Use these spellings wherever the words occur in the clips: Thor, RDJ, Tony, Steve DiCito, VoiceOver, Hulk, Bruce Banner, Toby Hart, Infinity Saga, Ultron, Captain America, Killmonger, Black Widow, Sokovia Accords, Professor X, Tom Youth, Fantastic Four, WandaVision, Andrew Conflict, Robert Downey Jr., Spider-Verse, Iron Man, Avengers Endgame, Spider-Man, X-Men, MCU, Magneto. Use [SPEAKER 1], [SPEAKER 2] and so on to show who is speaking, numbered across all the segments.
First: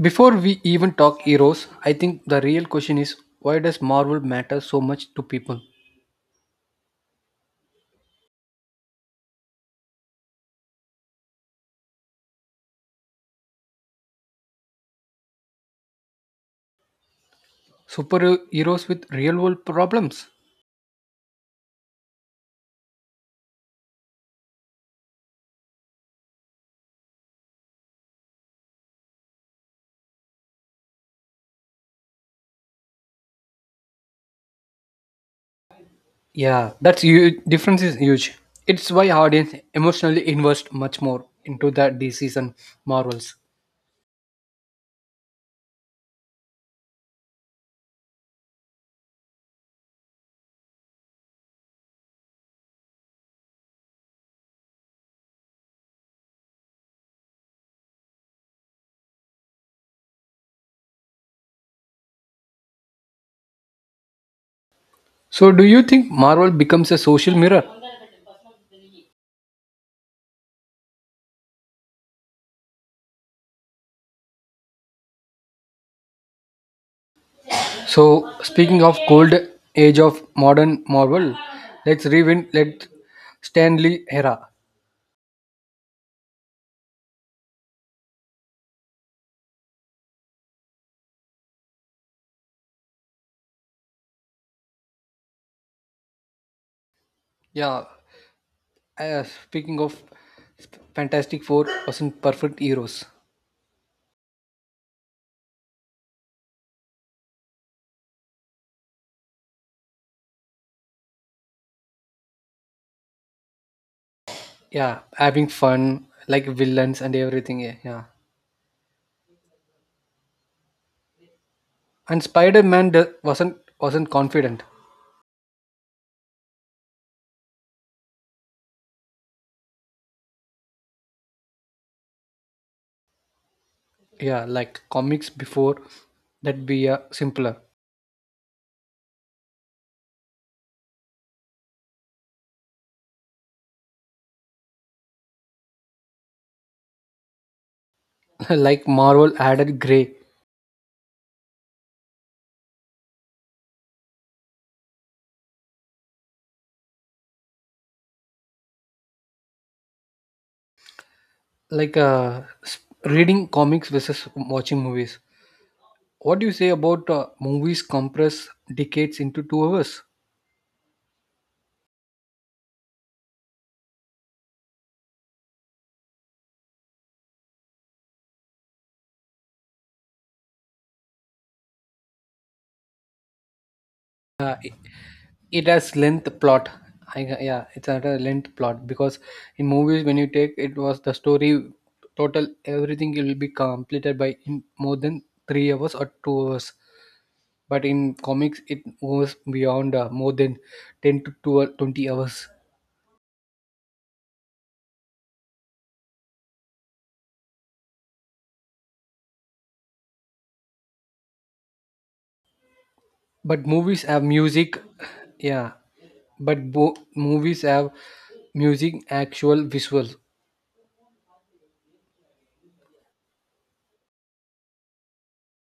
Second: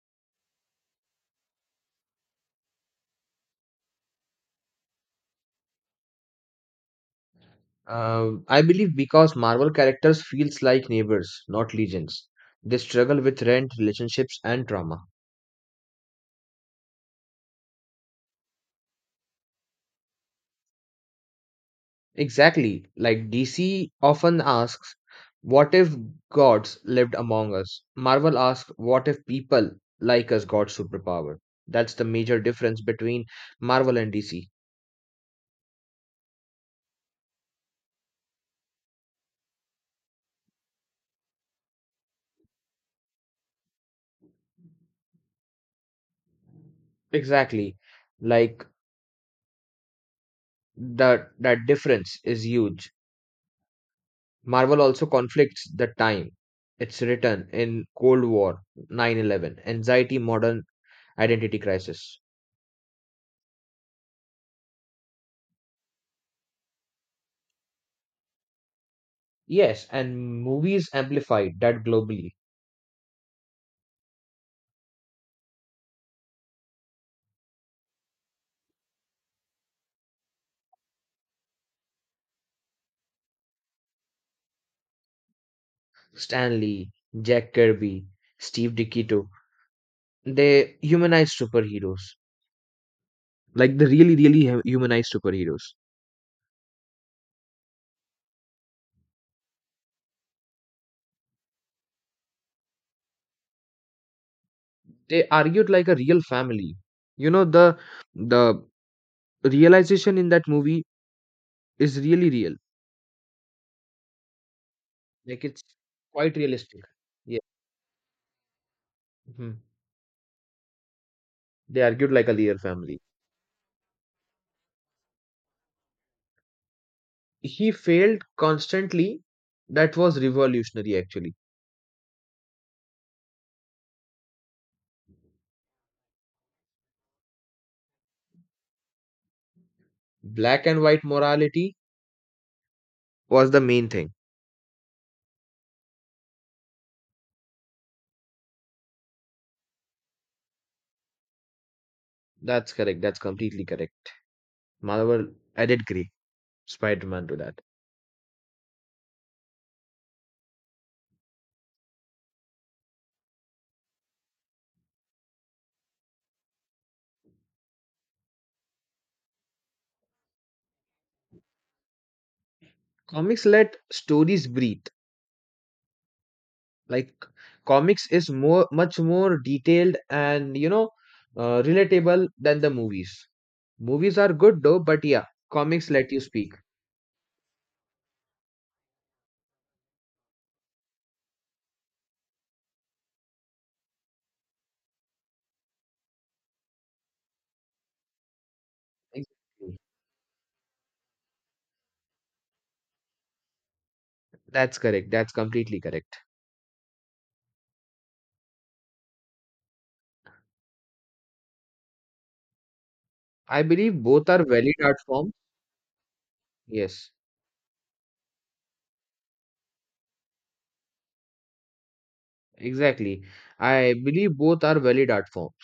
[SPEAKER 1] Before we even talk heroes, I think the real question is why does Marvel matter so much to people?
[SPEAKER 2] I believe because Marvel characters feels like neighbors, not legions. They struggle with rent, relationships, and trauma.
[SPEAKER 1] Superheroes with real world problems?
[SPEAKER 2] Exactly. Like DC often asks, what if gods lived among us? Marvel asks, what if people like us got superpower? That's the major difference between Marvel and DC.
[SPEAKER 1] Yeah, that's huge. Difference is huge. It's why audience emotionally invest much more into the DCs and Marvels.
[SPEAKER 2] Exactly. Like that difference is huge. Marvel also conflicts the time it's written in Cold War, 9/11, anxiety, modern identity crisis.
[SPEAKER 1] So do you think Marvel becomes a social mirror?
[SPEAKER 2] Yes, and movies amplified that globally.
[SPEAKER 1] So speaking of cold age of modern Marvel, let's rewind let Stanley era.
[SPEAKER 2] Stan Lee, Jack Kirby, Steve DiCito, they humanized superheroes. Like the really, really humanized superheroes.
[SPEAKER 1] Yeah, speaking of Fantastic Four wasn't perfect heroes.
[SPEAKER 2] They argued like a real family. You know, the realization in that movie is really real.
[SPEAKER 1] Yeah,
[SPEAKER 2] Like
[SPEAKER 1] having
[SPEAKER 2] it's
[SPEAKER 1] fun
[SPEAKER 2] quite
[SPEAKER 1] like
[SPEAKER 2] realistic.
[SPEAKER 1] villains and
[SPEAKER 2] Yeah.
[SPEAKER 1] everything. Yeah, yeah.
[SPEAKER 2] Mhm. They argued
[SPEAKER 1] And
[SPEAKER 2] like a real
[SPEAKER 1] Spider Man
[SPEAKER 2] family.
[SPEAKER 1] wasn't confident.
[SPEAKER 2] He failed constantly. That was revolutionary, actually.
[SPEAKER 1] Yeah, like comics before that be simpler.
[SPEAKER 2] Black and white morality was the main thing.
[SPEAKER 1] Like Marvel added gray.
[SPEAKER 2] That's correct. That's completely correct. Marvel added gray Spider-Man to that.
[SPEAKER 1] Like reading comics versus watching movies. What do you say about movies compress decades into 2 hours?
[SPEAKER 2] Comics let stories breathe. Like comics is more, much more detailed and relatable than the movies. Movies are
[SPEAKER 1] Uh,
[SPEAKER 2] good though, but yeah,
[SPEAKER 1] it
[SPEAKER 2] comics
[SPEAKER 1] has
[SPEAKER 2] let you
[SPEAKER 1] length
[SPEAKER 2] speak.
[SPEAKER 1] plot yeah, it's not a length plot because in movies when you take it was the story total everything will be completed by in more than 3 hours or 2 hours, but in comics it goes
[SPEAKER 2] Exactly.
[SPEAKER 1] beyond more than 10 to 12, 20 hours.
[SPEAKER 2] That's correct. That's completely correct. I
[SPEAKER 1] But movies
[SPEAKER 2] believe
[SPEAKER 1] have
[SPEAKER 2] both are valid
[SPEAKER 1] music.
[SPEAKER 2] art forms.
[SPEAKER 1] Yeah, but
[SPEAKER 2] Yes.
[SPEAKER 1] movies have music, actual visuals.
[SPEAKER 2] Exactly. I believe both are valid art forms.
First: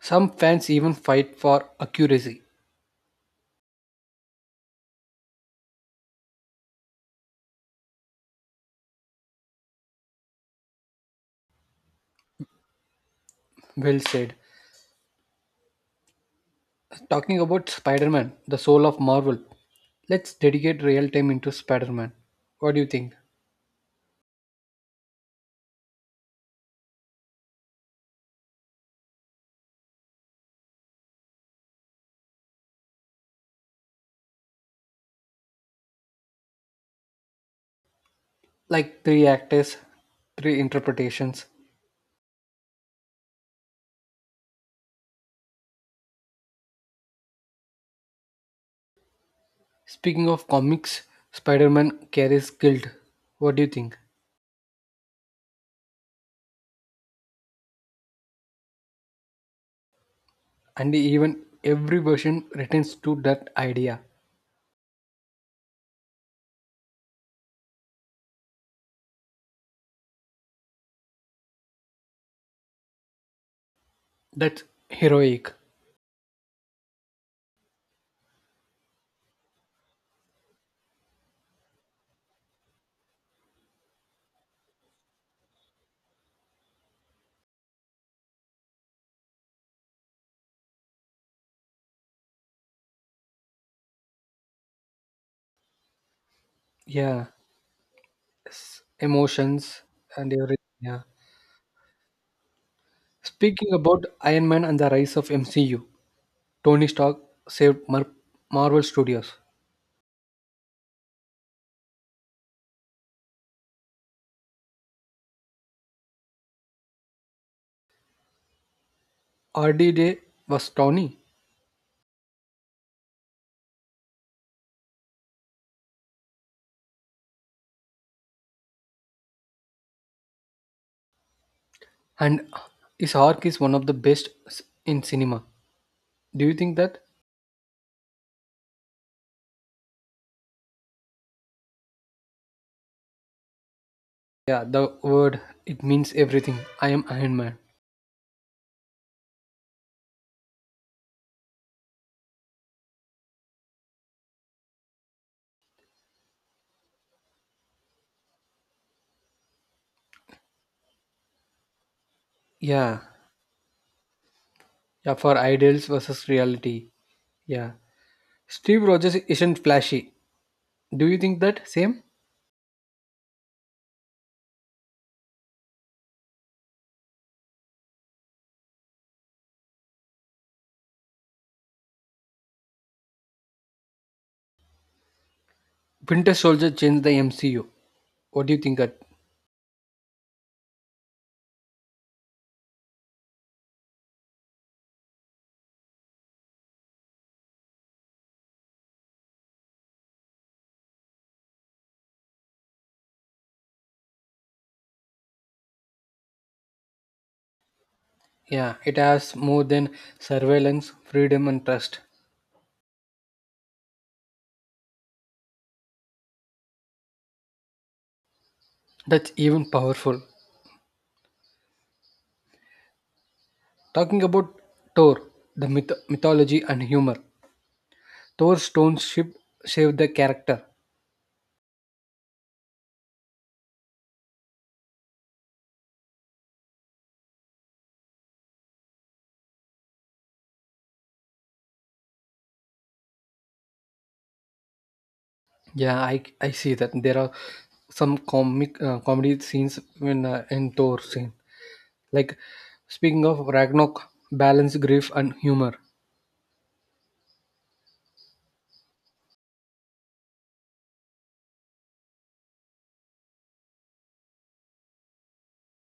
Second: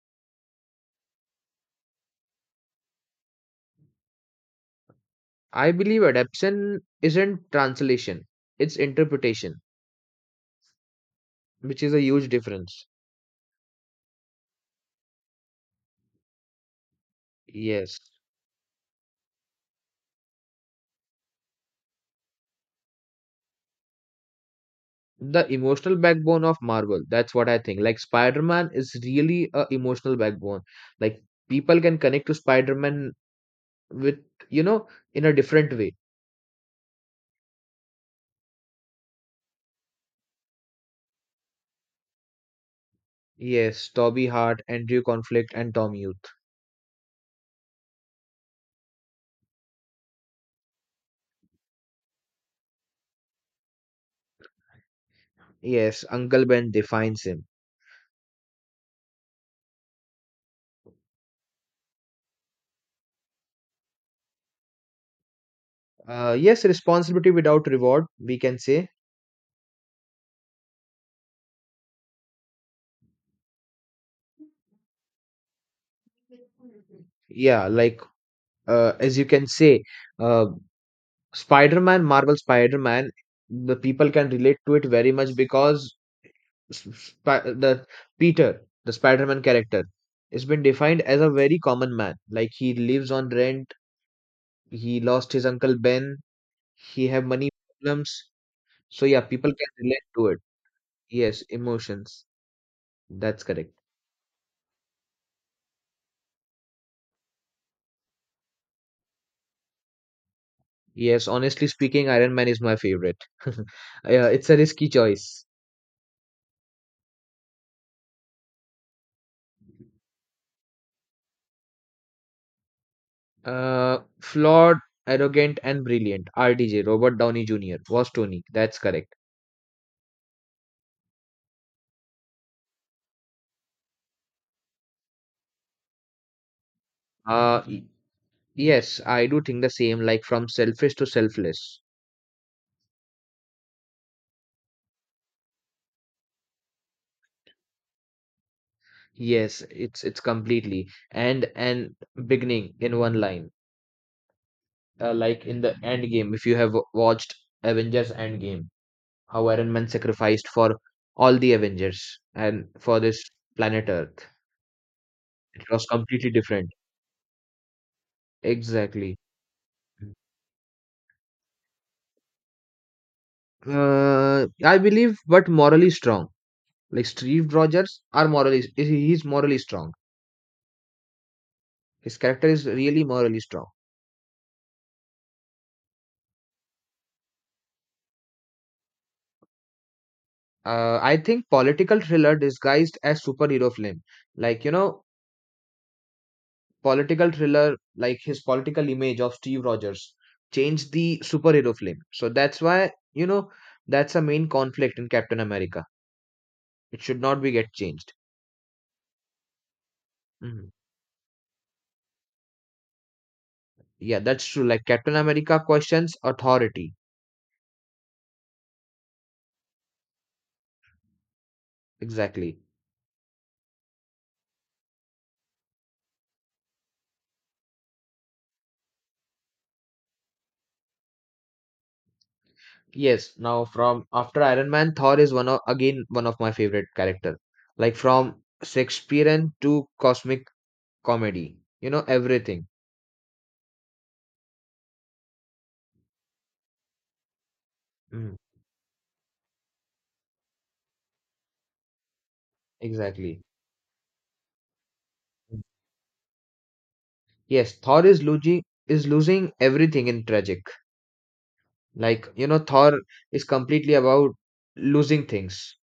[SPEAKER 1] Some fans even fight for accuracy.
[SPEAKER 2] I believe adaptation isn't translation, it's interpretation, which is a huge difference.
[SPEAKER 1] Well said. Talking about
[SPEAKER 2] Yes.
[SPEAKER 1] Spider-Man, the soul of Marvel, let's dedicate real time into Spider Man. What do you think?
[SPEAKER 2] The emotional backbone of Marvel, that's what I think. Like Spider-Man is really a emotional backbone. Like people can connect to Spider-Man with, you know, in a different way.
[SPEAKER 1] Like three actors, three interpretations.
[SPEAKER 2] Yes, Toby Hart, Andrew Conflict, and Tom Youth.
[SPEAKER 1] Speaking of comics, Spider Man carries guilt. What do you think?
[SPEAKER 2] Yes, Uncle Ben defines him.
[SPEAKER 1] And even every version returns to that idea.
[SPEAKER 2] Yes, responsibility without reward, we can say.
[SPEAKER 1] That's heroic.
[SPEAKER 2] Yeah, like as you can say, uh, spider-man, the people can relate to it very much because the peter, the spider-man character has been defined as a very common man. Like he lives on rent, he lost his uncle ben, he have
[SPEAKER 1] Yeah.
[SPEAKER 2] money problems, so yeah, people can
[SPEAKER 1] Emotions
[SPEAKER 2] relate to
[SPEAKER 1] and
[SPEAKER 2] it.
[SPEAKER 1] everything. Yeah.
[SPEAKER 2] Yes, emotions. That's
[SPEAKER 1] Speaking
[SPEAKER 2] correct.
[SPEAKER 1] about Iron Man and the rise of MCU, Tony Stark saved Marvel Studios.
[SPEAKER 2] Yes, honestly speaking, iron man is my favorite. Yeah, it's a risky choice.
[SPEAKER 1] RDJ was Tony.
[SPEAKER 2] Flawed, arrogant, and brilliant. RDJ, Robert Downey Jr. was Tony. That's correct.
[SPEAKER 1] And his arc is one of the best in cinema. Do you think that?
[SPEAKER 2] Uh, y- yes, I do think the same. Like from selfish to selfless.
[SPEAKER 1] Yeah, the word it means everything. I am Iron Man.
[SPEAKER 2] Yes, it's completely and beginning in one line. Like in the end game, if you have watched Avengers Endgame, how Iron Man sacrificed for all the Avengers and for
[SPEAKER 1] Yeah,
[SPEAKER 2] this planet Earth.
[SPEAKER 1] yeah, for
[SPEAKER 2] It
[SPEAKER 1] ideals
[SPEAKER 2] was
[SPEAKER 1] versus
[SPEAKER 2] completely different.
[SPEAKER 1] reality. Yeah, Steve Rogers
[SPEAKER 2] Exactly.
[SPEAKER 1] isn't flashy. Do you think that same?
[SPEAKER 2] I believe, but morally strong. Like Steve Rogers are morally he's morally strong. His character is really morally strong.
[SPEAKER 1] Winter Soldier changed the MCU. What do you think that?
[SPEAKER 2] I think political thriller disguised as superhero film, like you know, political thriller like his political image of Steve Rogers changed the superhero film. So that's why you know that's a main conflict in Captain America. It should not be get changed.
[SPEAKER 1] Yeah, it has more than
[SPEAKER 2] Mhm.
[SPEAKER 1] surveillance, freedom, and trust.
[SPEAKER 2] Yeah, that's true. Like Captain America questions authority.
[SPEAKER 1] That's even powerful.
[SPEAKER 2] Exactly.
[SPEAKER 1] Talking about Thor, the mythology and humor. Thor's stone ship saved the character.
[SPEAKER 2] Yes, now from after Iron Man, Thor is one of again one of my favorite character. Like from Shakespearean to cosmic comedy, you know everything.
[SPEAKER 1] Yeah, I see that there are some
[SPEAKER 2] Mm,
[SPEAKER 1] comic comedy scenes in Thor scene. Like speaking
[SPEAKER 2] exactly.
[SPEAKER 1] of Ragnarok, balance grief and humor.
[SPEAKER 2] Yes, Thor is losing everything in tragic. Like you know, Thor is completely about losing things.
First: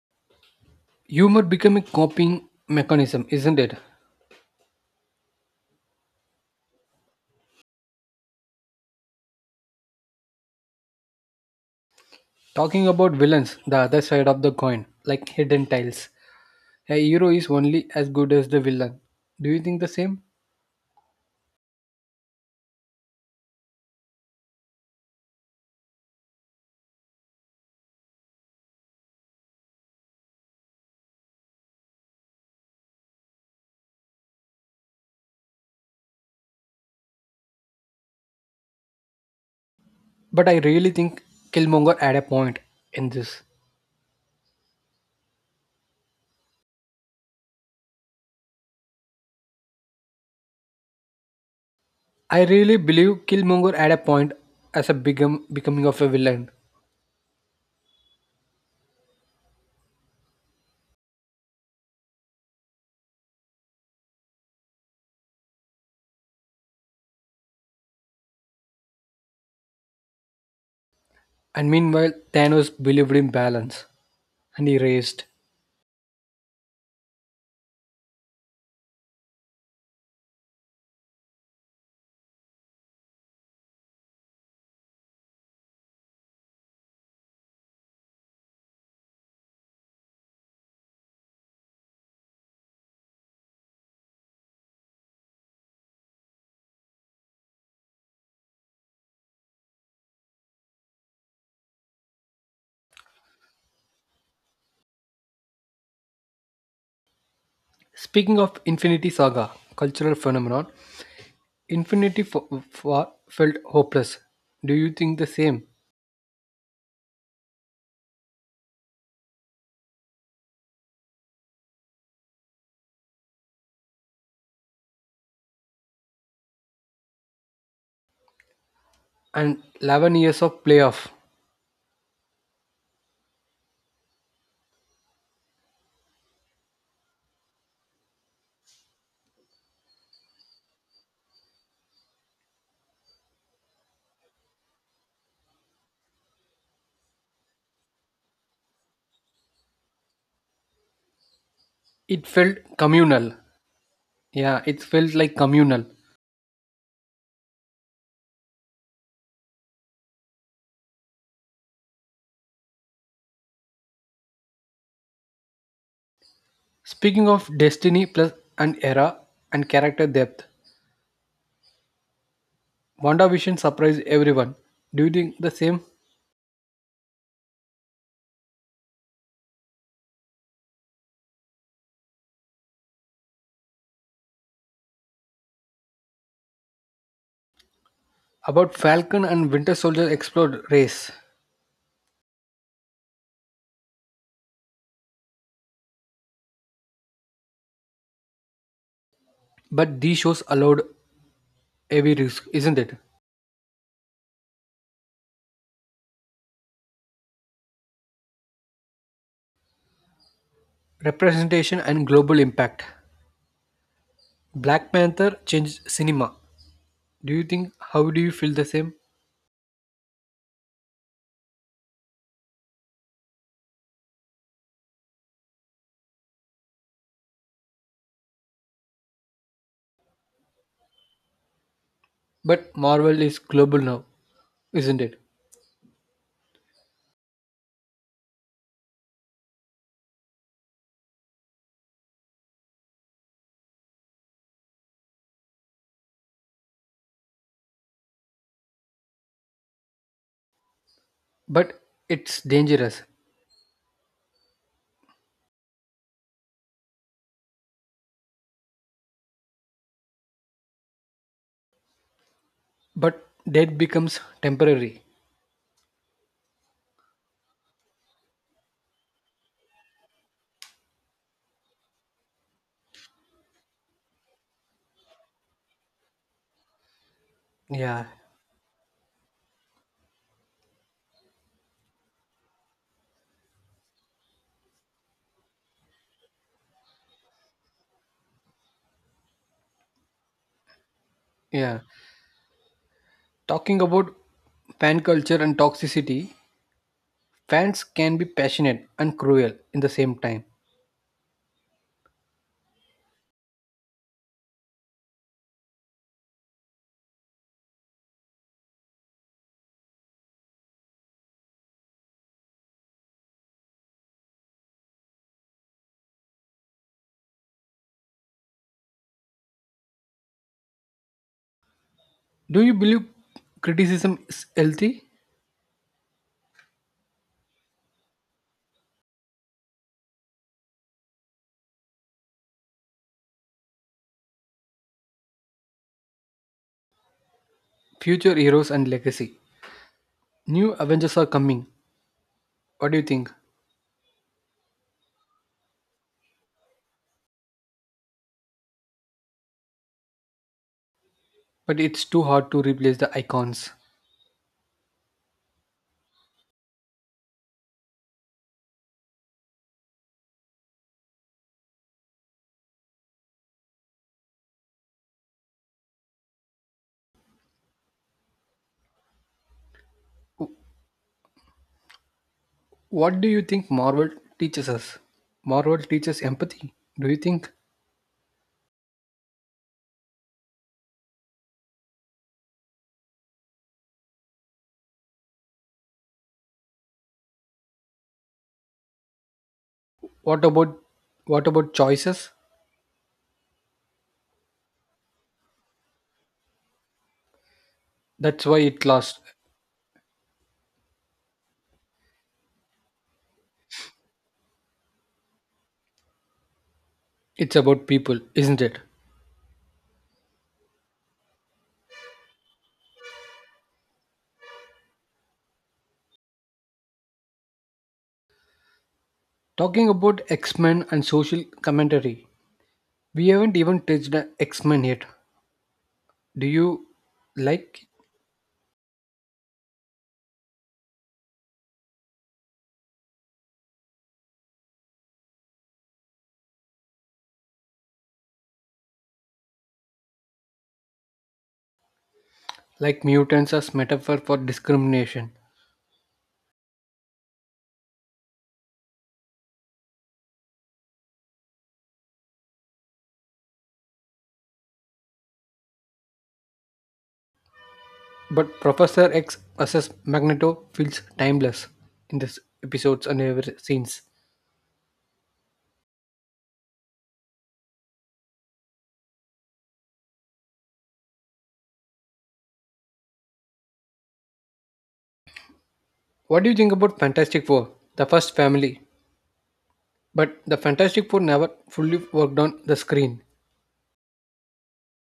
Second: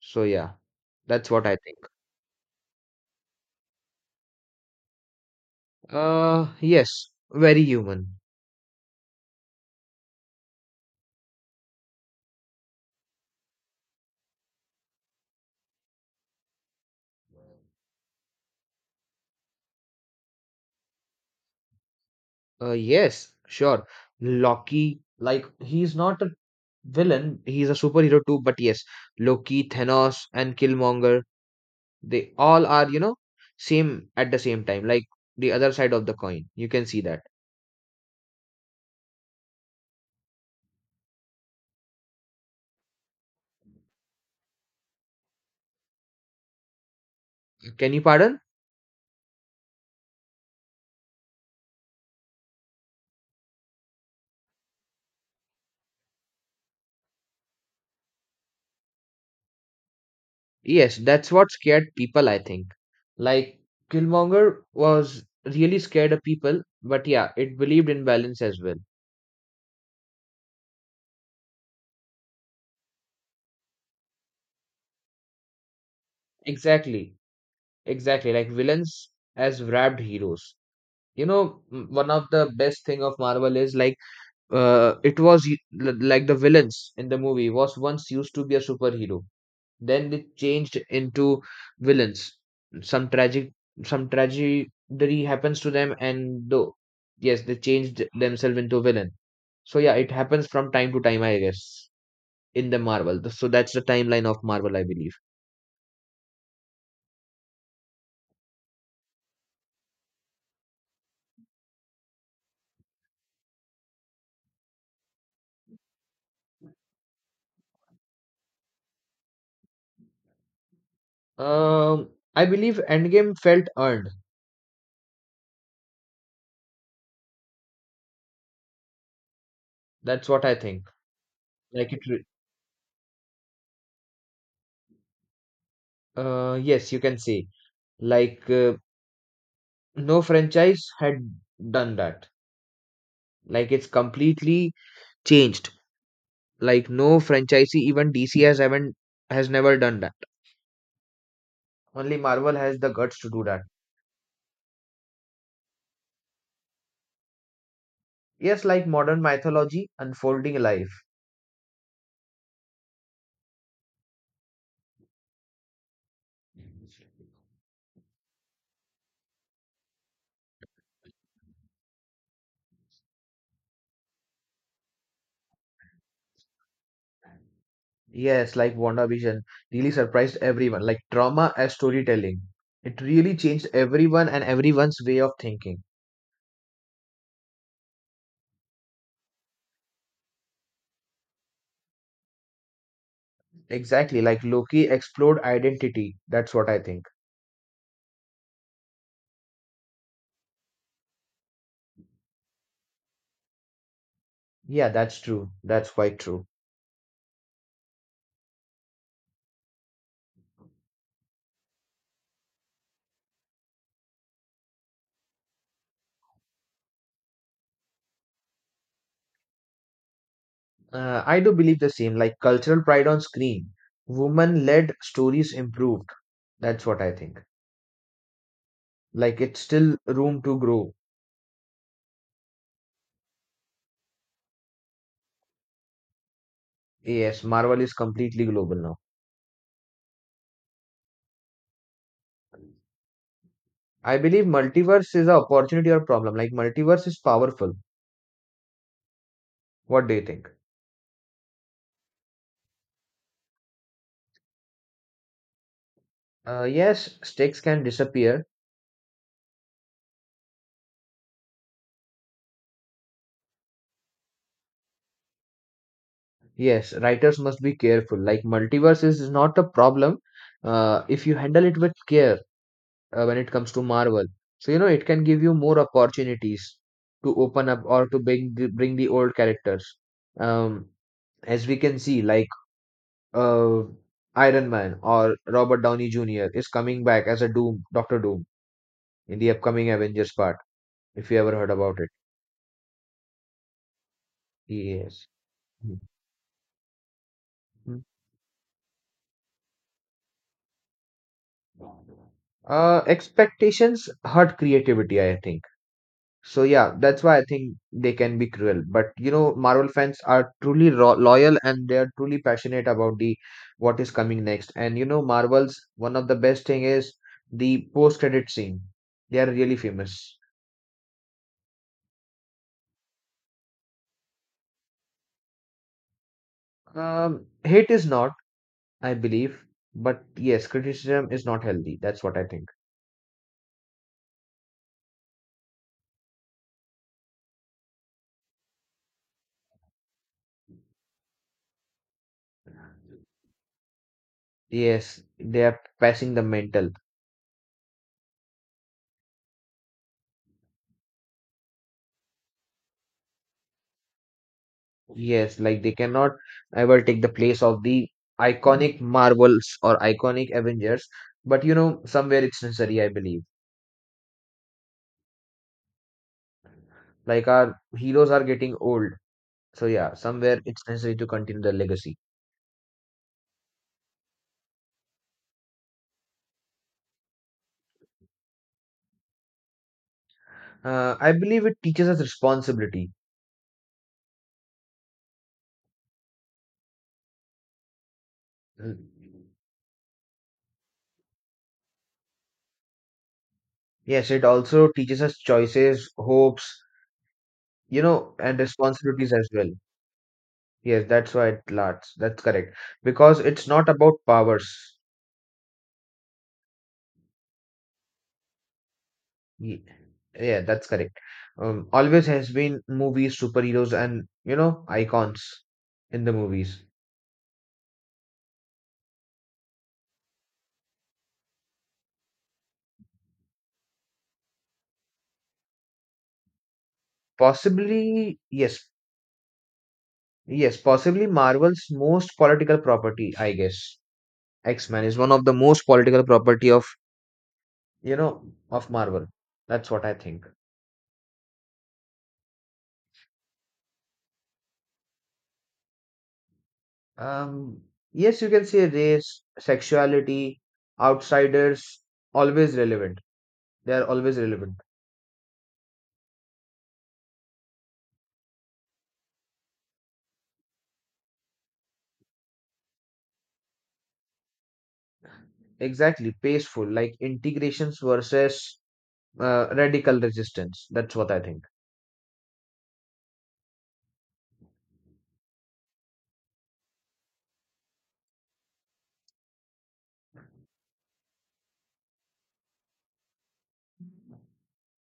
[SPEAKER 2] So yeah, that's
[SPEAKER 1] Humor
[SPEAKER 2] what I
[SPEAKER 1] become
[SPEAKER 2] think.
[SPEAKER 1] a coping mechanism, isn't it?
[SPEAKER 2] Yes, very human.
[SPEAKER 1] Talking about villains, the other side of the coin, like hidden tiles. A hero is only as good as the villain. Do you think the same?
[SPEAKER 2] Yes, sure. Loki, like he's not a villain, he's a superhero too, but yes, Loki, Thanos, and Killmonger, they all are, you know, same at the same time, like the other side of the coin. You can see that.
[SPEAKER 1] But I really think Killmonger had a point in this.
[SPEAKER 2] Can you pardon?
[SPEAKER 1] I really believe Killmonger had a point as a become becoming of a villain.
[SPEAKER 2] Yes, that's what scared people, I think. Like, Killmonger was really scared of people, but yeah, it believed in balance as well.
[SPEAKER 1] And meanwhile, Thanos believed in balance and he raised.
[SPEAKER 2] Exactly, exactly. Like, villains as wrapped heroes. You know, one of the best thing of Marvel is like it was y- l- like the villains in the movie was once used to be a superhero, then they changed into villains. Some tragic, some tragedy happens to them, and though yes, they changed themselves into villain. So yeah, it happens from time to time, I guess, in the marvel. So that's the timeline of marvel, I believe.
[SPEAKER 1] Speaking of Infinity Saga, cultural phenomenon, Infinity felt hopeless. Do you think the same?
[SPEAKER 2] um I believe endgame felt earned.
[SPEAKER 1] And 11
[SPEAKER 2] That's
[SPEAKER 1] years
[SPEAKER 2] what I
[SPEAKER 1] of
[SPEAKER 2] think.
[SPEAKER 1] playoff,
[SPEAKER 2] like it re- yes, you can say, like uh, no franchise had done that. Like it's completely changed. Like no franchisee, even DC has haven't, has never done that. Only
[SPEAKER 1] it
[SPEAKER 2] Marvel
[SPEAKER 1] felt
[SPEAKER 2] has the guts to
[SPEAKER 1] communal.
[SPEAKER 2] do that.
[SPEAKER 1] Yeah, it felt like communal.
[SPEAKER 2] Yes, like modern mythology unfolding life.
[SPEAKER 1] Speaking of destiny plus an era and character depth, WandaVision surprised everyone. Do you think the same?
[SPEAKER 2] Yes, like WandaVision really surprised everyone. Like drama as storytelling. It really changed everyone and everyone's way of thinking.
[SPEAKER 1] About Falcon and Winter Soldier explored race,
[SPEAKER 2] Exactly, like Loki explored identity. That's what I think.
[SPEAKER 1] but these shows allowed heavy risk, isn't it?
[SPEAKER 2] Yeah, that's true. That's quite true.
[SPEAKER 1] Representation and global impact. Black Panther changed cinema. Do you think how do you feel the same?
[SPEAKER 2] I do believe the same, like cultural pride on screen. Woman led stories improved. That's what I think. Like it's still room to grow.
[SPEAKER 1] But Marvel is global now, isn't it?
[SPEAKER 2] Yes, Marvel is completely global now. I believe multiverse is an opportunity or problem. Like multiverse is powerful. What do you think?
[SPEAKER 1] But it's dangerous.
[SPEAKER 2] Yes, stakes can disappear.
[SPEAKER 1] But that becomes temporary.
[SPEAKER 2] Yes, writers must be careful. Like multiverse is not a problem if you handle it with care, when it comes to Marvel. So you know it can give you more opportunities to open up
[SPEAKER 1] Yeah,
[SPEAKER 2] or to bring the old characters. Um, as we can see, uh, Iron Man or Robert Downey Jr. is coming back as a Doctor Doom in the upcoming Avengers part. If you ever heard
[SPEAKER 1] yeah.
[SPEAKER 2] about it,
[SPEAKER 1] Talking about fan
[SPEAKER 2] yes.
[SPEAKER 1] culture and toxicity, fans
[SPEAKER 2] Mhm.
[SPEAKER 1] can be passionate and cruel in the same time.
[SPEAKER 2] Expectations hurt creativity, I think. So yeah, that's why I think they can be cruel. But you know, Marvel fans are truly ro loyal, and they are truly passionate about the what is coming next. And you know, Marvel's one of the best thing is the post-credit scene. They are really famous.
[SPEAKER 1] Do you believe criticism is healthy?
[SPEAKER 2] Hate is not, I believe, but yes, criticism is not healthy. That's what I think.
[SPEAKER 1] Future heroes and legacy. New Avengers are coming. What do you think?
[SPEAKER 2] Yes, they are passing the mental.
[SPEAKER 1] But it's too hard to replace the icons.
[SPEAKER 2] Yes, like they cannot ever take the place of the iconic Marvels or iconic Avengers. But you know, somewhere it's necessary, I believe. Like our heroes are getting old. So yeah, somewhere it's necessary to continue the legacy.
[SPEAKER 1] What do you think Marvel teaches us? Marvel teaches empathy. Do you think?
[SPEAKER 2] I believe it teaches us responsibility. Mm.
[SPEAKER 1] What about what about choices?
[SPEAKER 2] Yes, it also teaches us choices, hopes, you know,
[SPEAKER 1] That's
[SPEAKER 2] and
[SPEAKER 1] why it lasts.
[SPEAKER 2] responsibilities as well. Yes, that's why it lasts. That's correct. Because it's not about powers.
[SPEAKER 1] It's about people, isn't it?
[SPEAKER 2] Ye- Yeah, that's correct. Always has been movies, superheroes, and you know, icons in the movies.
[SPEAKER 1] Talking about X-Men and social commentary. We haven't even touched the X-Men yet. Do you like
[SPEAKER 2] Possibly, yes, yes, possibly Marvel's most political property, I guess. X-Men is one of the most political property of, you know, of Marvel. That's what I think.
[SPEAKER 1] like mutants as metaphor for discrimination?
[SPEAKER 2] Um, yes, you can say race, sexuality, outsiders, always relevant. They are always relevant.
[SPEAKER 1] But Professor X versus Magneto feels timeless in this episodes and ever since.
[SPEAKER 2] Exactly, peaceful, like integrations versus radical resistance. That's what I think.
[SPEAKER 1] What do you think about Fantastic Four, the first family? But the Fantastic Four never fully worked on the screen.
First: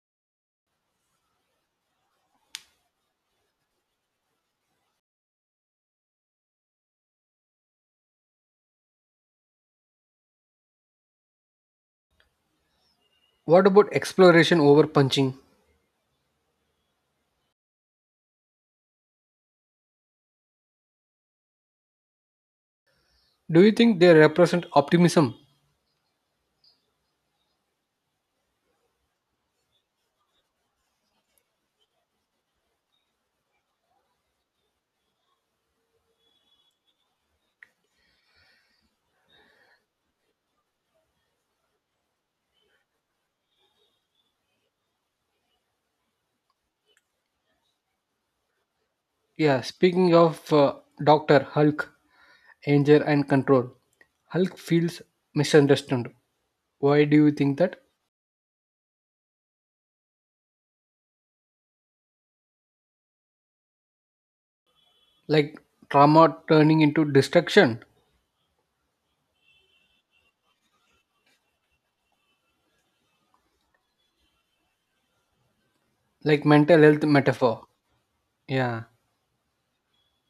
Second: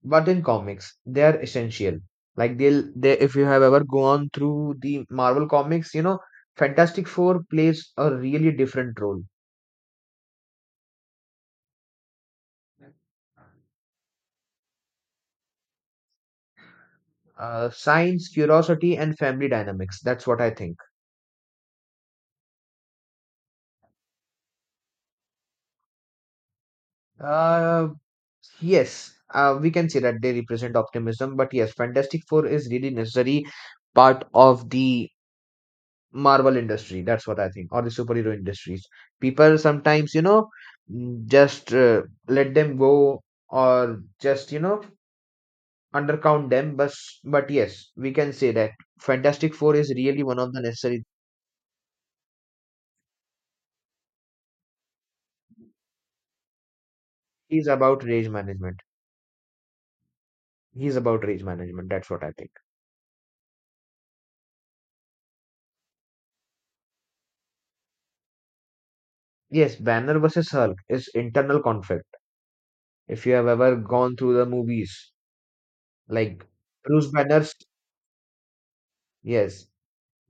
[SPEAKER 2] But in comics, they are essential. Like they'll they if you have ever gone through the Marvel comics, you know, Fantastic Four plays a really different role.
[SPEAKER 1] What about exploration over punching?
[SPEAKER 2] Science, curiosity, and family dynamics. That's what I think.
[SPEAKER 1] Do you think they represent optimism?
[SPEAKER 2] Uh, yes, we can say that they represent optimism, but yes, Fantastic Four is really necessary part of the Marvel industry. That's what I think, or the superhero industries. People sometimes, you know, mm, just let them go, or just, you know, undercount them. But yes, we can say that Fantastic
[SPEAKER 1] Yeah,
[SPEAKER 2] Four is
[SPEAKER 1] speaking
[SPEAKER 2] really one of
[SPEAKER 1] of
[SPEAKER 2] the necessary.
[SPEAKER 1] Doctor Hulk, Danger and Control, Hulk feels misunderstood. Why do you think
[SPEAKER 2] He's
[SPEAKER 1] that?
[SPEAKER 2] about rage management. He's about rage management. That's what I think.
[SPEAKER 1] Like trauma turning into destruction,
[SPEAKER 2] Yes, Banner versus Hulk is internal conflict. If you have ever gone through the movies, like
[SPEAKER 1] like mental health
[SPEAKER 2] Bruce Banner's,
[SPEAKER 1] metaphor. Yeah,
[SPEAKER 2] yes,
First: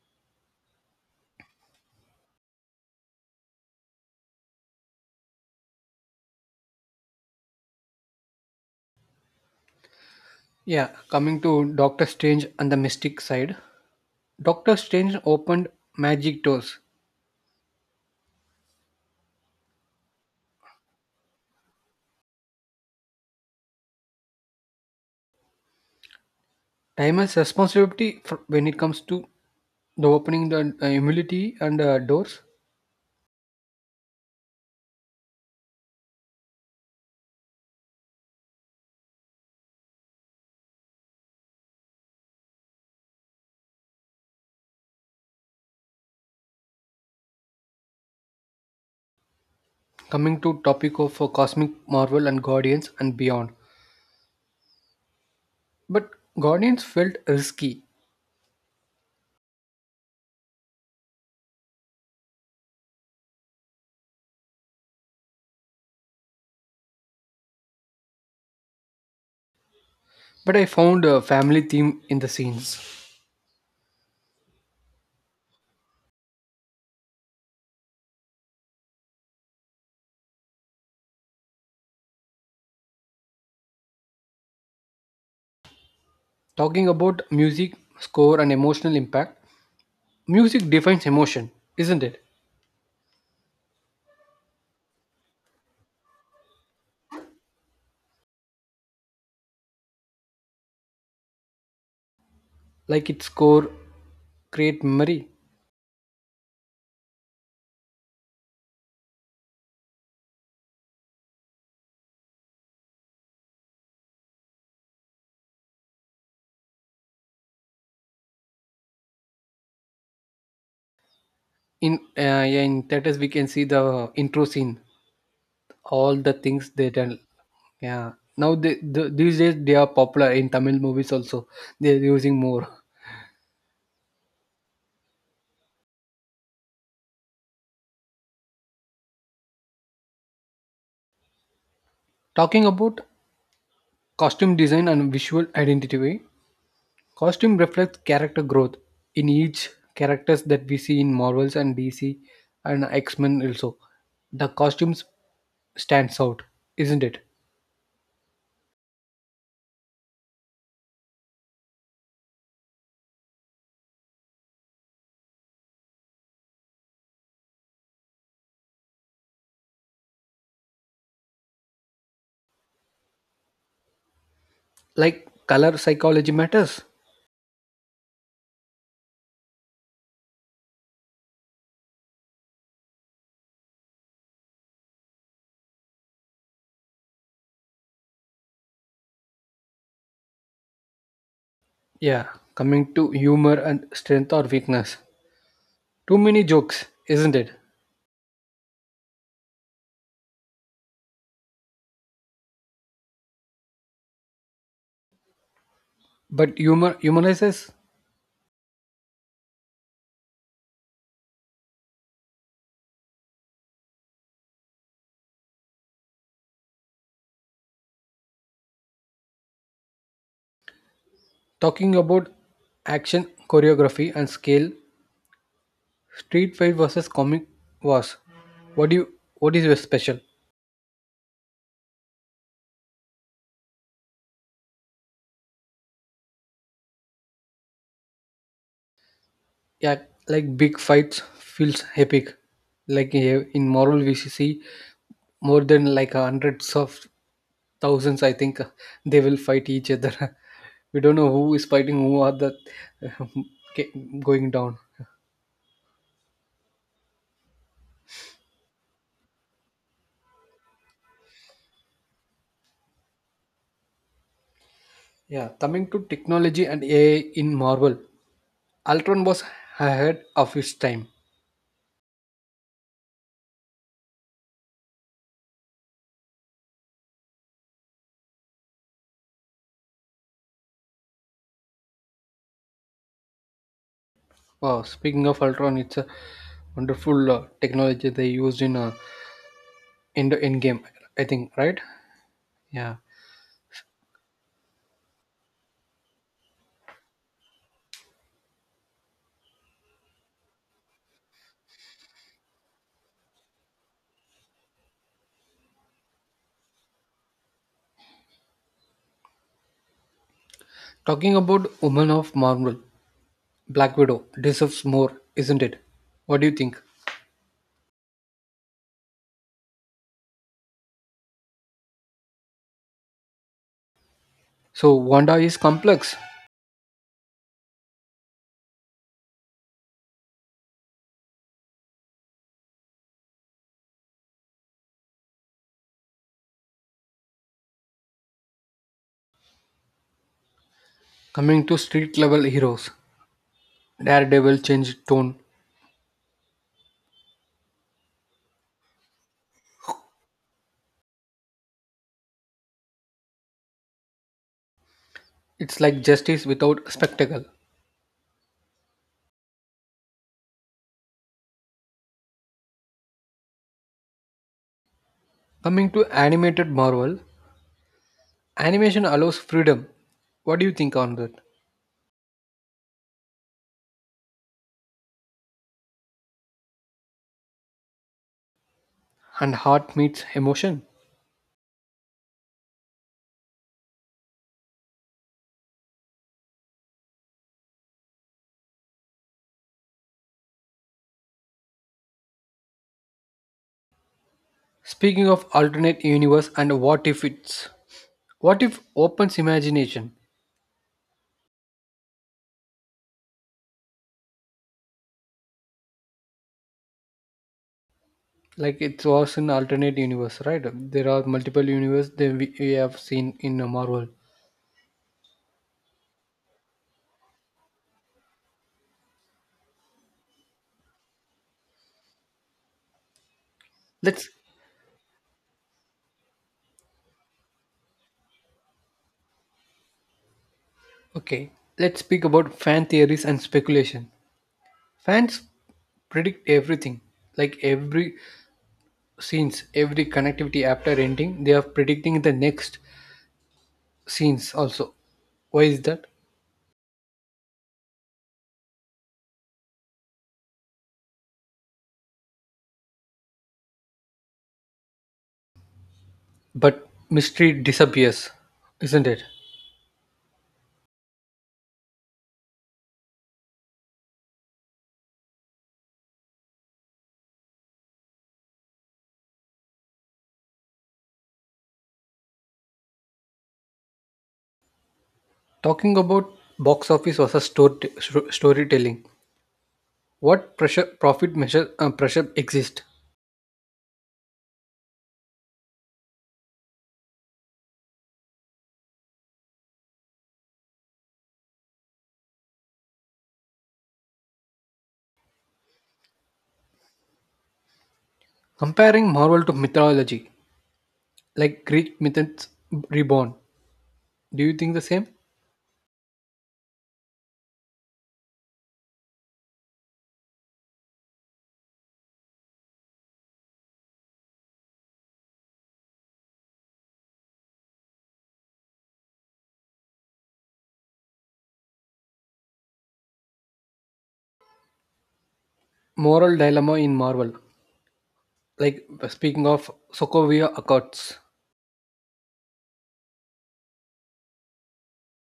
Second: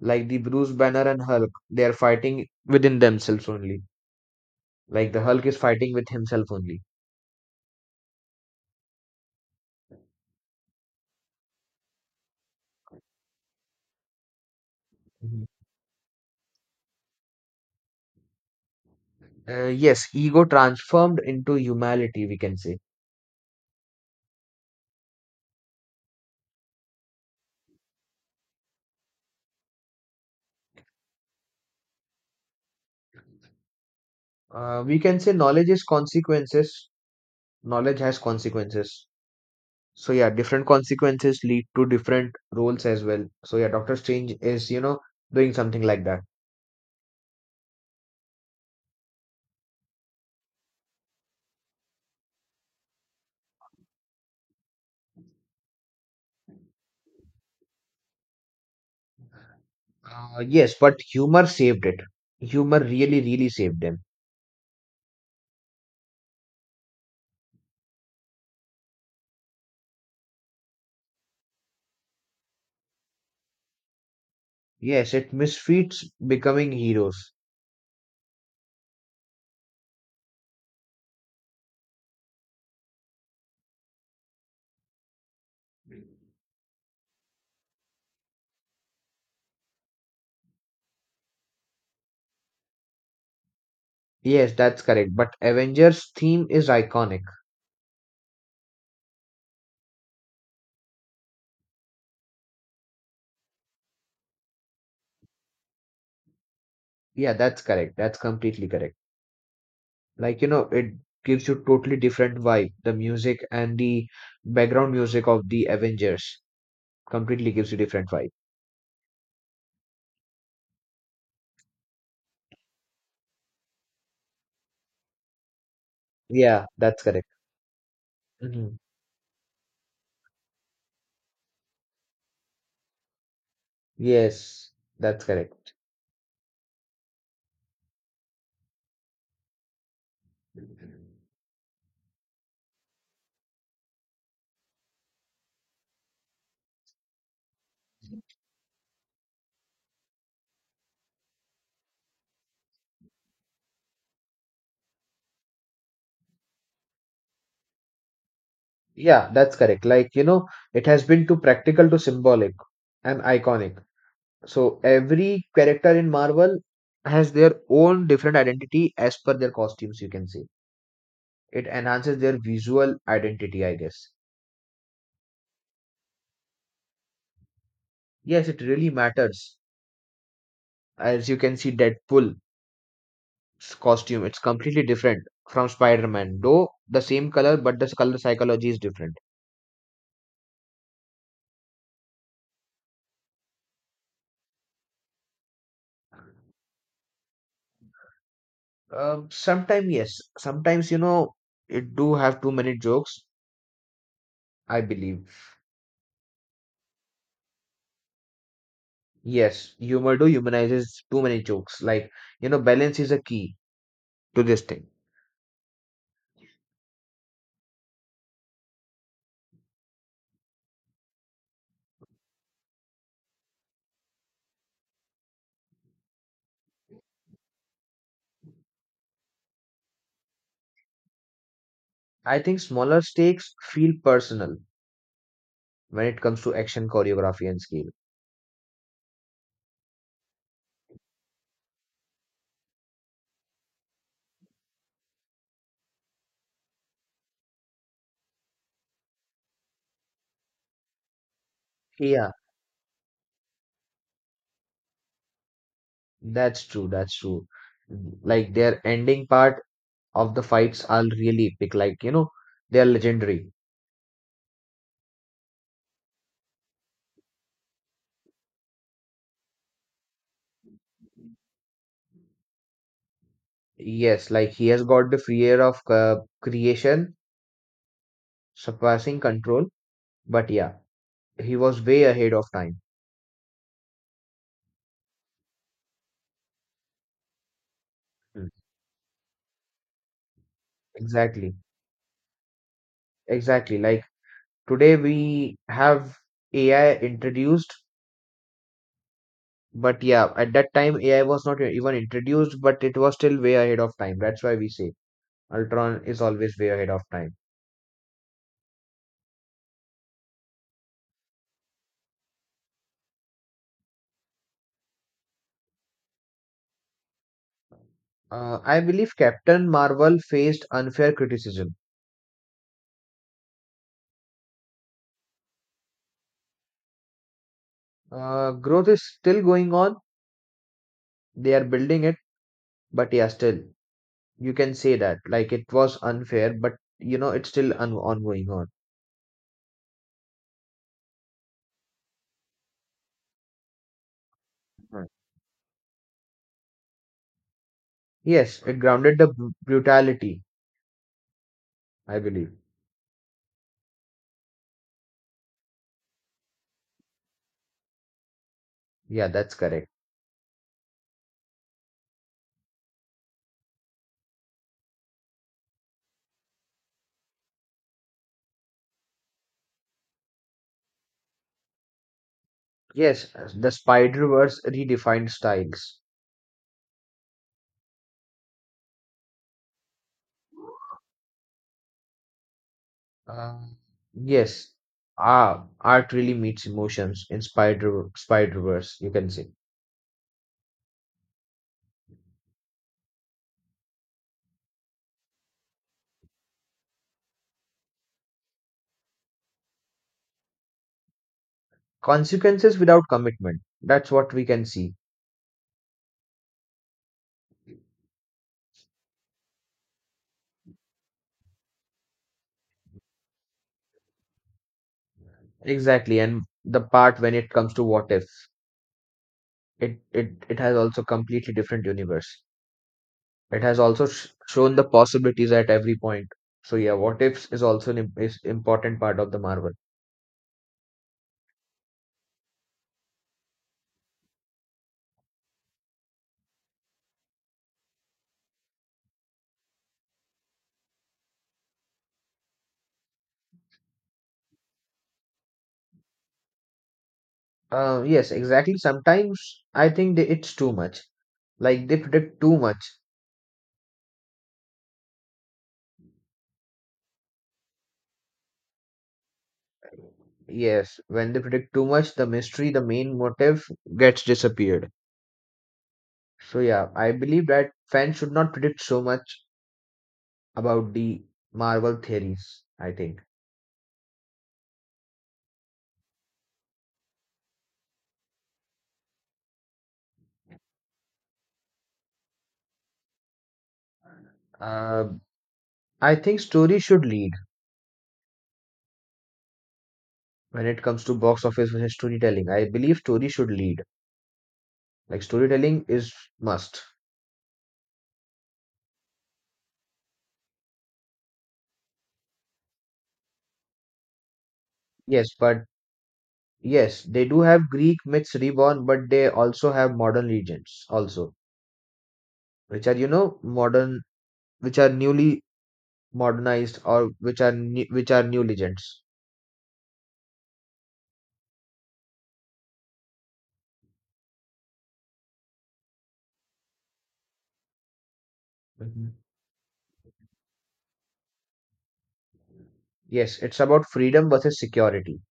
[SPEAKER 2] like the Bruce Banner and Hulk, they are fighting within themselves only. Like the Hulk is fighting with himself only.
[SPEAKER 1] yeah. Coming to Doctor Strange and the Mystic side, Doctor Strange
[SPEAKER 2] Mhm.
[SPEAKER 1] opened magic doors,
[SPEAKER 2] Yes, ego transformed into humanity, we can say.
[SPEAKER 1] time has responsibility for when it comes to the opening the humility and doors.
[SPEAKER 2] We can say knowledge is consequences. Knowledge has consequences. So yeah, different consequences lead to different roles as well. So yeah, Doctor Strange is, you know, doing something like that.
[SPEAKER 1] Coming to topic of cosmic Marvel and guardians and beyond, but guardians felt risky.
[SPEAKER 2] Yes, but humor saved it. Humor really, really saved them.
[SPEAKER 1] But I found a family theme in the scenes.
[SPEAKER 2] Yes, it misfits becoming heroes.
[SPEAKER 1] Talking about music score and emotional impact, music defines emotion, isn't it?
[SPEAKER 2] Yes, that's correct. But Avengers theme is iconic.
[SPEAKER 1] Like its score create memory
[SPEAKER 2] Yeah, that's correct. That's completely correct. Like you know it gives you totally different vibe, the music and the background music of the avengers completely gives you different vibe.
[SPEAKER 1] in yeah, in theaters we can see the intro scene, all the things
[SPEAKER 2] Yeah,
[SPEAKER 1] they
[SPEAKER 2] that's
[SPEAKER 1] done.
[SPEAKER 2] correct.
[SPEAKER 1] Yeah. Now
[SPEAKER 2] Hmm.
[SPEAKER 1] these days they are popular in Tamil movies also. They're using more.
[SPEAKER 2] Yes, that's correct.
[SPEAKER 1] Talking about costume design and visual identity, right? Costume reflects character growth in each characters that we see in Marvels and DC and X-Men also. The costumes stands out, isn't it?
[SPEAKER 2] Yeah, that's correct. Like you know it has been too practical to symbolic and iconic. So every character in marvel has their own different identity as per their costumes, you can see it enhances their visual identity, I guess.
[SPEAKER 1] Like color psychology matters.
[SPEAKER 2] Yes, it really matters. As you can see, deadpool costume. It's completely different from Spider-Man, though the same color, but the color psychology is different.
[SPEAKER 1] Yeah, coming to humor and strength or weakness. Too many jokes, isn't it?
[SPEAKER 2] Sometimes yes, sometimes you know it do have too many jokes, I believe.
[SPEAKER 1] But humor humanizes.
[SPEAKER 2] Yes, humor do humanizes too many jokes. Like you know, balance is a key to this thing.
[SPEAKER 1] Talking about action choreography and scale, Street Fight versus Comic Wars. What do you what is your special?
[SPEAKER 2] I think smaller stakes feel personal when it comes to action choreography and scale.
[SPEAKER 1] Yeah, like big fights feels epic. Like eh, in Marvel, we see more than like hundreds of thousands. I think they will fight each other. We don't know who is fighting who
[SPEAKER 2] Yeah,
[SPEAKER 1] are the okay, going down.
[SPEAKER 2] that's true. That's true. Like their ending part of the fights are really epic. Like you know, they are legendary.
[SPEAKER 1] Yeah, coming to technology and AI in Marvel, Ultron was ahead of its time.
[SPEAKER 2] Yes, like he has got the free air of creation, surpassing control. But yeah, he was way ahead of time.
[SPEAKER 1] Wow, speaking of Ultron, it's a wonderful technology they
[SPEAKER 2] Mm.
[SPEAKER 1] used in the end game, I think,
[SPEAKER 2] Exactly.
[SPEAKER 1] right? Yeah.
[SPEAKER 2] Exactly. Like today we have AI introduced, but yeah, at that time AI was not even introduced, but it was still way ahead of time. That's why we say Ultron is always way ahead of time.
[SPEAKER 1] Talking about Woman of Marvel, Black Widow deserves more, isn't it? What do you think?
[SPEAKER 2] I believe Captain Marvel faced unfair criticism.
[SPEAKER 1] So Wanda is complex.
[SPEAKER 2] Growth is still going on. They are building it, but yeah, still. You can say that. Like it was unfair, but you know, it's still on ongoing on.
[SPEAKER 1] Coming to street level heroes, Daredevil changed
[SPEAKER 2] Right.
[SPEAKER 1] tone.
[SPEAKER 2] Yes, it grounded the brutality, I believe.
[SPEAKER 1] It's like justice without spectacle.
[SPEAKER 2] Yeah, that's correct.
[SPEAKER 1] Coming to animated Marvel, animation allows freedom. What do you think on that?
[SPEAKER 2] Yes, the Spider-Verse redefined styles.
[SPEAKER 1] And heart meets emotion.
[SPEAKER 2] Uh, yes, Art really meets emotions in Spider-Verse, you can say.
[SPEAKER 1] Speaking of alternate universe and what if it's what if opens imagination,
[SPEAKER 2] Consequences without commitment. That's what we can see.
[SPEAKER 1] like it was an alternate universe, right? There are multiple universe that we have seen in Marvel.
[SPEAKER 2] Exactly, and the part when it comes to what if, it has also completely different universe. It has also
[SPEAKER 1] Let's
[SPEAKER 2] shown the possibilities at every point. So yeah, what ifs is also is important part of the Marvel.
[SPEAKER 1] okay, let's speak about fan theories and speculation. Fans predict everything, like every scenes, every connectivity after ending they are predicting the next scenes also. Why is that?
[SPEAKER 2] Yes, exactly. Sometimes I think they, it's too much. Like they predict too much.
[SPEAKER 1] But mystery disappears, isn't it?
[SPEAKER 2] Yes, when they predict too much, the mystery, the main motive gets disappeared. So yeah, I believe that fans should not predict so much about the Marvel theories, I think.
[SPEAKER 1] Talking about box office versus storytelling, what pressure profit measure pressure exists?
[SPEAKER 2] Uh, I think story should lead when it comes to box office versus storytelling. I believe story should lead. Like storytelling is must.
[SPEAKER 1] Comparing Marvel to mythology, like Greek myths reborn. Do you think the same?
[SPEAKER 2] Yes, but yes, they do have Greek myths reborn, but they also have modern legends also, which are you know modern, which are newly modernized, or which are new legends.
[SPEAKER 1] Moral dilemma in Marvel, like
[SPEAKER 2] Mhm.
[SPEAKER 1] speaking of Sokovia Accords.
[SPEAKER 2] Yes, it's about freedom versus security.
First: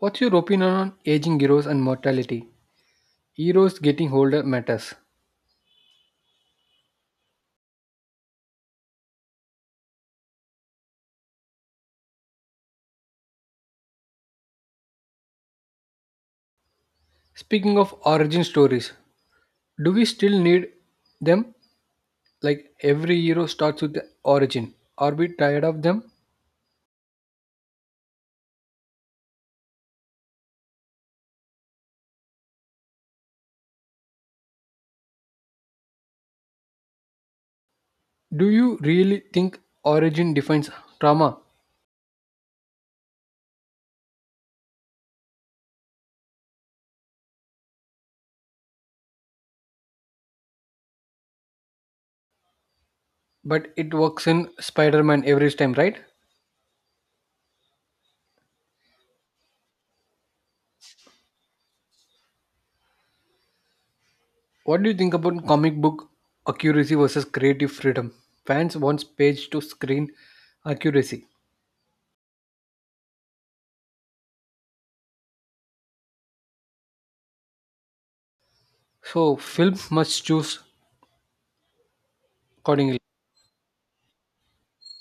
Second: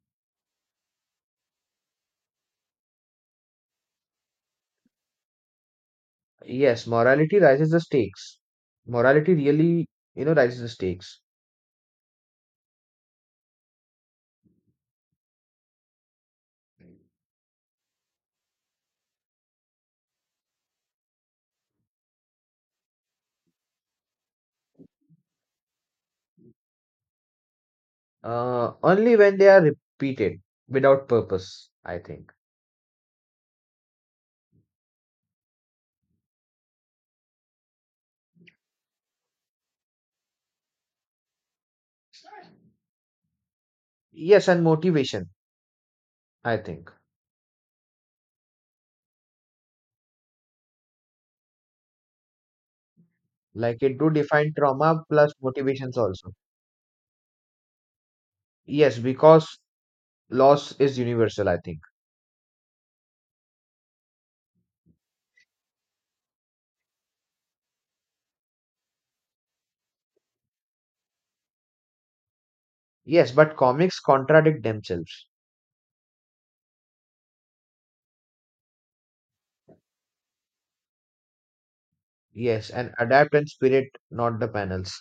[SPEAKER 1] What's your opinion on aging heroes and mortality? Heroes getting older matters.
[SPEAKER 2] Yes, morality rises the stakes. Morality really, you know, rises the stakes.
[SPEAKER 1] Speaking of origin stories, do we still need them? Like every hero starts with the origin. Are we tired of them?
[SPEAKER 2] Only when they are repeated without purpose, I think.
[SPEAKER 1] Do you really think origin defines trauma?
[SPEAKER 2] Yes, and motivation, I think.
[SPEAKER 1] But
[SPEAKER 2] Like
[SPEAKER 1] it
[SPEAKER 2] it do
[SPEAKER 1] works in
[SPEAKER 2] define
[SPEAKER 1] Spider
[SPEAKER 2] trauma
[SPEAKER 1] Man
[SPEAKER 2] plus
[SPEAKER 1] every time,
[SPEAKER 2] motivations
[SPEAKER 1] right?
[SPEAKER 2] also. Yes, because loss is universal, I think.
[SPEAKER 1] What do you think about comic book accuracy versus creative freedom? Fans wants page to screen accuracy.
[SPEAKER 2] Yes, but comics contradict themselves.
[SPEAKER 1] So film must choose
[SPEAKER 2] Yes, and
[SPEAKER 1] accordingly.
[SPEAKER 2] adapt and spirit not the panels.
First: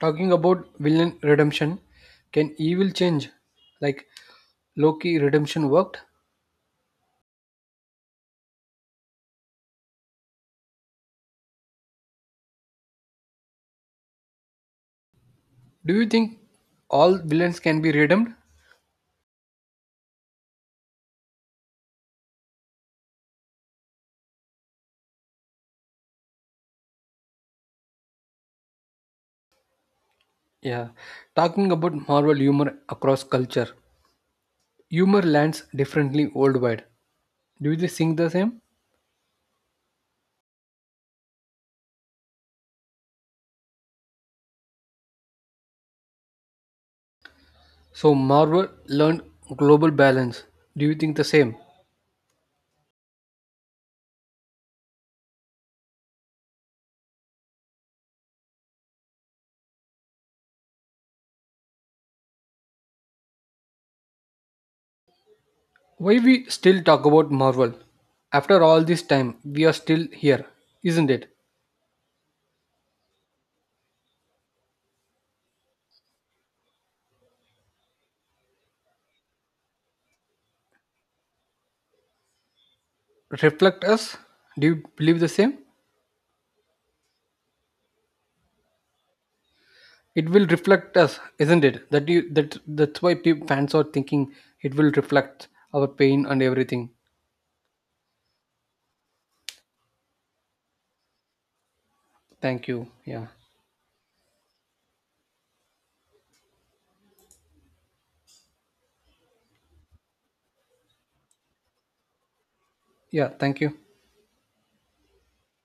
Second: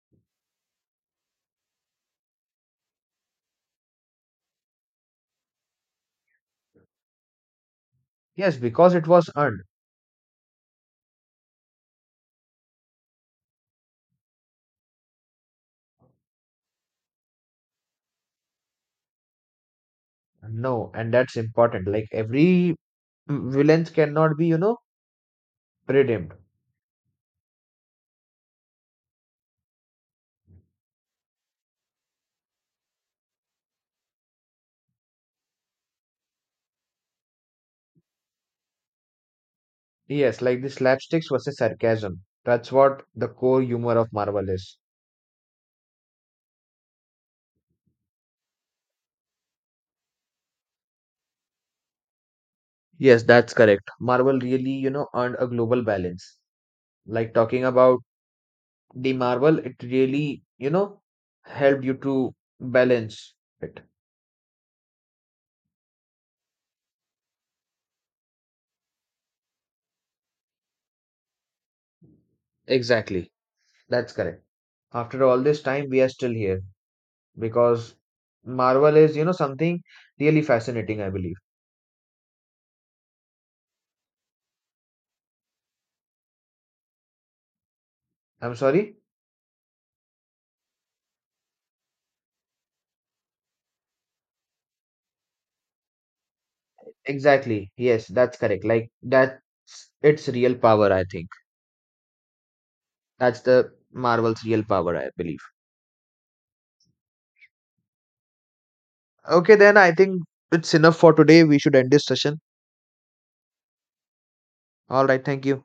[SPEAKER 1] Talking about villain redemption, can evil change? Like Loki redemption worked?
[SPEAKER 2] Yes, because it was earned.
[SPEAKER 1] Do you think all villains can be redeemed?
[SPEAKER 2] No, and that's important. Like every villain cannot be you know redeemed.
[SPEAKER 1] Yeah. Talking about Marvel humor across culture. Humor lands differently worldwide. Do you think the same?
[SPEAKER 2] Yes, like the slapsticks versus sarcasm, that's what the core humor of marvel is.
[SPEAKER 1] So Marvel learned global balance. Do you think the same?
[SPEAKER 2] Yes, that's correct. Marvel really you know earned a global balance. Like talking about the marble, it really you know helped you to balance it.
[SPEAKER 1] Why we still talk about Marvel? After all this time, we are still here, isn't it?
[SPEAKER 2] Exactly, that's correct. After all this time we are still here, because marvel is you know something really fascinating, I believe.
[SPEAKER 1] Reflect us. Do you believe the same?
[SPEAKER 2] I'm sorry.
[SPEAKER 1] It will reflect us, isn't it? That you that that's why people, fans are thinking it will reflect our pain and everything.
[SPEAKER 2] Exactly, yes, that's correct. Like that's its real power, I think.
[SPEAKER 1] Thank you. Yeah.
[SPEAKER 2] That's the marvel's real power, I believe. Okay, then I think it's enough for today, we should end this session.
[SPEAKER 1] Yeah. Thank you.
[SPEAKER 2] All right, thank you.